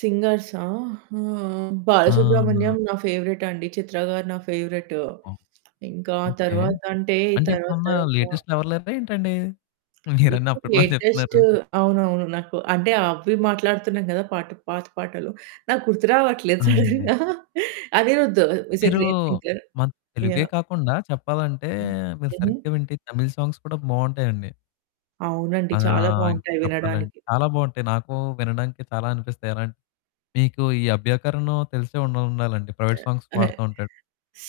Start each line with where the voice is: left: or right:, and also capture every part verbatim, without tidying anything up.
right: సింగర్సా ఆహ్,
left: ఆహా!
right: బాలసుబ్రమణ్యం నా ఫేవరేట్ అండి. చిత్ర గారు నా ఫేవరేట్.
left: ఓహ్!
right: ఇంకా
left: ఓకే.
right: తరువాత అంటే
left: అంటే
right: తరువాత
left: ఇప్పుడున్న
right: తరువాత
left: లేటెస్ట్ ఎవరు లేరా ఏంటండి? మీరన్ని
right: ఇప్పుడు
left: అప్పట్లోనే చెప్తున్నారు.
right: లేటెస్టూ అవునువును. నాకు అంటే అవి మాట్లాడుతున్నాం కదా! పాత పాటలు. నాకు గుర్తు రావట్లేదు
left: ఆ! అండి.
right: సడెన్‌గా. అనిరుద్ హీ ఈజ్ ఎ
left: మీరు
right: గ్రేట్ సింగర్.
left: మాకు తెలుగే
right: యాహ్!
left: కాకుండా చెప్పాలంటే,
right: హ్మ్.
left: మీరు
right: ఏంది?
left: సరిగ్గా వింటే తమిళ్ సాంగ్స్ కూడా బాగుంటాయండి.
right: అవునండి.
left: ఆ!
right: చాలా
left: ఇంకా
right: బాగుంటాయి
left: చెప్పాల
right: వినడానికి.
left: చాలా బాగుంటాయి. నాకు వినడానికి చాలా బాగా అనిపిస్తాయి. అలాంటివి మీకు ఈ అభ్యాంకరను తెలిసే ఉండాలండి. ప్రైవేట్
right: ఆహ్,
left: సాంగ్స్
right: అహా!
left: పాడుతూ ఉంటాడు.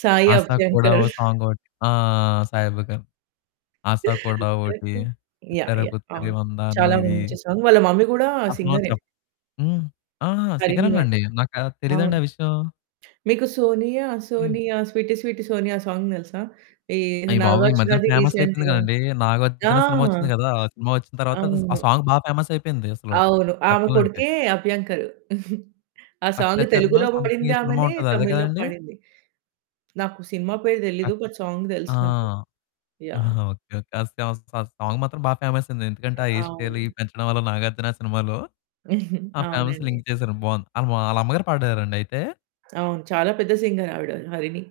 right: సాయి
left: 'ఆశా కూడా'
right: అభ్యంకర్.
left: ఒక సాంగ్ ఒకటి. ఆ! సాయి అభ్యాకరణ్. 'ఆశ కూడా ఒకటి,'
right: ఓకే. యాహ్!
left: 'పుత్తరి
right: యాహ్!
left: పుత్తరి
right: అవును.
left: వందానం'
right: చాలా
left: ఇది
right: మంచి సాంగ్. వాళ్ళ మమ్మీ కూడా
left: అసలు
right: సింగరే.
left: చేప్ హ్మ్, ఆహా!
right: హరిణి
left: సింగరేనా
right: అని.
left: అండి! నాకా తెలీదండి
right: అవును.
left: ఆ విషయం.
right: మీకు 'సోనియా
left: హ్మ్.
right: సోనియా స్వీటు స్వీటు సోనియా' ఆ సాంగ్ తెలుసా? ఈ
left: అయ్యబాబోయ్! ఈ మధ్యన
right: నాగార్జునది
left: ఫేమస్ అయిపోయింది
right: రీసెంట్‌గా
left: కదండి.
right: ఆ!
left: నాగార్జున సినిమా వచ్చింది కదా! ఆ సినిమా వచ్చిన తరువాత ఆ
right: అవును.
left: సాంగ్ బాగా ఫేమస్ అయిపోయింది అసలు
right: అవును ఆమె
left: చెప్పాలంటే.
right: కొడుకే అభ్యంకరు ఆ
left: 'రక్త
right: సాంగ్
left: చరనో'
right: తెలుగులో
left: సమ్థింగ్
right: పాడింది
left: ఈ సినిమా
right: ఆమెనే,
left: ఉంటది అదే
right: తమిళ్‌లో
left: కదండీ.
right: పాడింది. నాకు సినిమా పేరు
left: అ
right: తెలీదు. ఒక సాంగ్
left: ఆ!
right: తెలుసు నాకు. యాహ్!
left: ఓకే. ఓకే. [unintelligible] ఆ సాంగ్ మాత్రం బాగా ఫేమస్ అయింది.
right: అ
left: ఎందుకంటే ఆ హెయిర్ స్టైల్
right: అవును.
left: పెంచడం వల్ల నాగార్జున సినిమాలో, ఆ
right: అవునండి.
left: ఫేమస్లింక చేశారు. బాగుంది. ఆళ్ళ మా వాళ్ళ అమ్మగారు పాడారండి అయితే.
right: అవును. చాలా పెద్ద సింగర్ ఆవిడ హరిణి.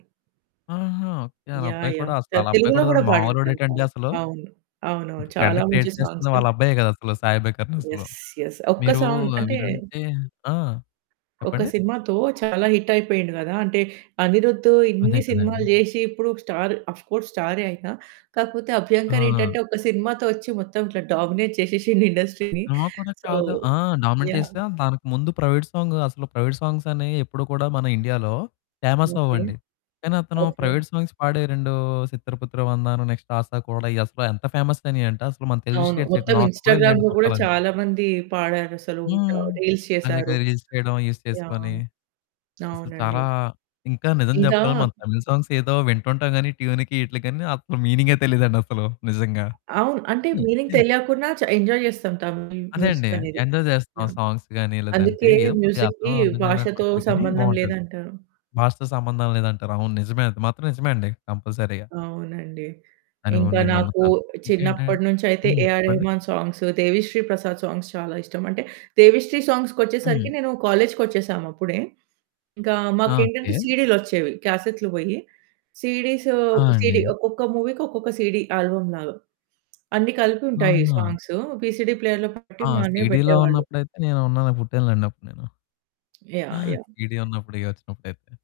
left: ఆహా! ఓకే. ఆళ్ళ
right: యాహ్!
left: అబ్బాయి కూడా
right: యాహ్!
left: అసలాళ్ళబ్బాయి
right: తెలుగులో
left: కూడా
right: కూడా పాడింది తను
left: మామూలోడేటండి
right: చాలా.
left: అసలు.
right: అవును అవును. చాలా
left: ట్రెండ్
right: మంచి
left: క్రియేట్ చేస్తున్న
right: సాంగ్స్.
left: వాళ్ళ అబ్బాయే కదా! అసలు. సాయి అభ్యాంకర్ అసలు
right: యెస్, యెస్. ఒక్క
left: మీరు
right: సౌండ్ అంటే
left: వినుంటే ఆ!
right: ఒక
left: చెప్పండి.
right: సినిమాతో చాలా హిట్ అయిపోయిండు కదా! అంటే అనిరుద్దు
left: అదే
right: ఇన్ని
left: కదండీ!
right: సినిమాలు చేసి ఇప్పుడు స్టార్. ఆఫ్ కోర్స్ స్టారే అయినా కాకపోతే అభ్యాంకర్
left: ఆ!
right: ఏంటంటే, ఒక సినిమా తో వచ్చి మొత్తం ఇట్లా డామినేట్ చేసేసిండు ఇండస్ట్రీని.
left: సినిమా కూడా
right: సో
left: కాదు. ఆ! Dominate
right: yeah!
left: చేస్తే దానికి ముందు ప్రైవేట్ సాంగ్ అసలు ప్రైవేట్ సాంగ్స్ అనేవి ఎప్పుడు కూడా మన ఇండియాలో ఫేమస్
right: ఓకే,
left: అవ్వవండి. కానీ అతను
right: ఓకే.
left: ప్రైవేట్ సాంగ్స్ పాడే రెండు 'చిత్తర పట్టరా వందన,' నెక్స్ట్ 'ఆశా కూడా' అసలు ఎంత ఫేమస్ అయినీయంటే అసలు మన తెలుగు
right: అవును. మొత్తం
left: స్టేట్స్‌లో కూడా నేను
right: ఇన్‌స్టాగ్రామ్‌లో కూడా
left: చెప్పాలంటే.
right: చాలా మంది పాడారు. అసలు
left: హ్మ్.
right: రీల్స్
left: అదే కదా.
right: చేసారు.
left: రిజిస్టర్ చేయడం యూజ్ చేసుకొని
right: యాహ్!
left: అసలు
right: అవునండి.
left: చాలా. ఇంకా నిజం
right: ఇంకా
left: చెప్పాలి. మన తమిళ్ సాంగ్స్ ఏదో వింటుంటాం గాని ట్యూన్‌కి వీటికి అసలు మీనింగే తెలియదండి అసలు నిజంగా.
right: అవును. అంటే మీనింగ్ తెలియకుండా చ ఎంజాయ్ చేస్తాం. తమిళ్
left: అదే అండి.
right: మ్యూజిక్ అనేది.
left: ఎంజాయ్ చేస్తున్నాం
right: యాహ్!
left: సాంగ్స్ గాని, లేదంటే
right: అందుకే
left: ఏదో కొద్దిగా అర్థం,
right: మ్యూజిక్‌కి
left: అర్థం
right: భాషతో
left: కానట్టుంటది కానీ
right: సంబంధం
left: బావుంటది.
right: లేదంటారు.
left: భాషతో సంబంధం లేదంటారు. అవును నిజమే. అది మాత్రం నిజమే అండి. కంపల్సరీగా.
right: అవునండి.
left: అని
right: ఇంకా
left: నేను
right: నాకు
left: నమ్ముతాను ఇంకేంటంటే
right: చిన్నప్పటి నుంచి అయితే,
left: హ్మ్,
right: ఏఆర్
left: చెప్పండి.
right: రెహమాన్ సాంగ్స్ దేవిశ్రీ ప్రసాద్ సాంగ్స్ చాలా ఇష్టం. అంటే దేవిశ్రీ సాంగ్స్‌కి వచ్చేసరికి
left: హ్మ్.
right: నేను కాలేజుకొచ్చేసాం అప్పుడే. ఇంకా
left: ఆ!
right: మాకు ఏంటంటే
left: ఓకే.
right: సీడీలొచ్చేవి. క్యాసెట్లు పోయి సీడీస్.
left: ఆ!
right: సీడీ
left: అండి.
right: ఒక్కొక్క మూవీకి ఒక్కొక్క సీడీ. ఆల్బమ్ లాగా. అన్ని కలిపి ఉంటాయి
left: ఆహా!
right: సాంగ్స్. వీసీడీ ప్లేయర్‌లో పెట్టి
left: ఆ!
right: మా అన్నయ్య
left: సీడీలో
right: పెట్టేవాళ్ళు.
left: ఉన్నప్పుడైతే నేనున్నాను. పుట్టాను లెండి. అప్పుడు నేను.
right: యాహ్! యాహ్!
left: సీడీ ఉన్నప్పుడు ఇయ్యి వచ్చినప్పుడు అయితే.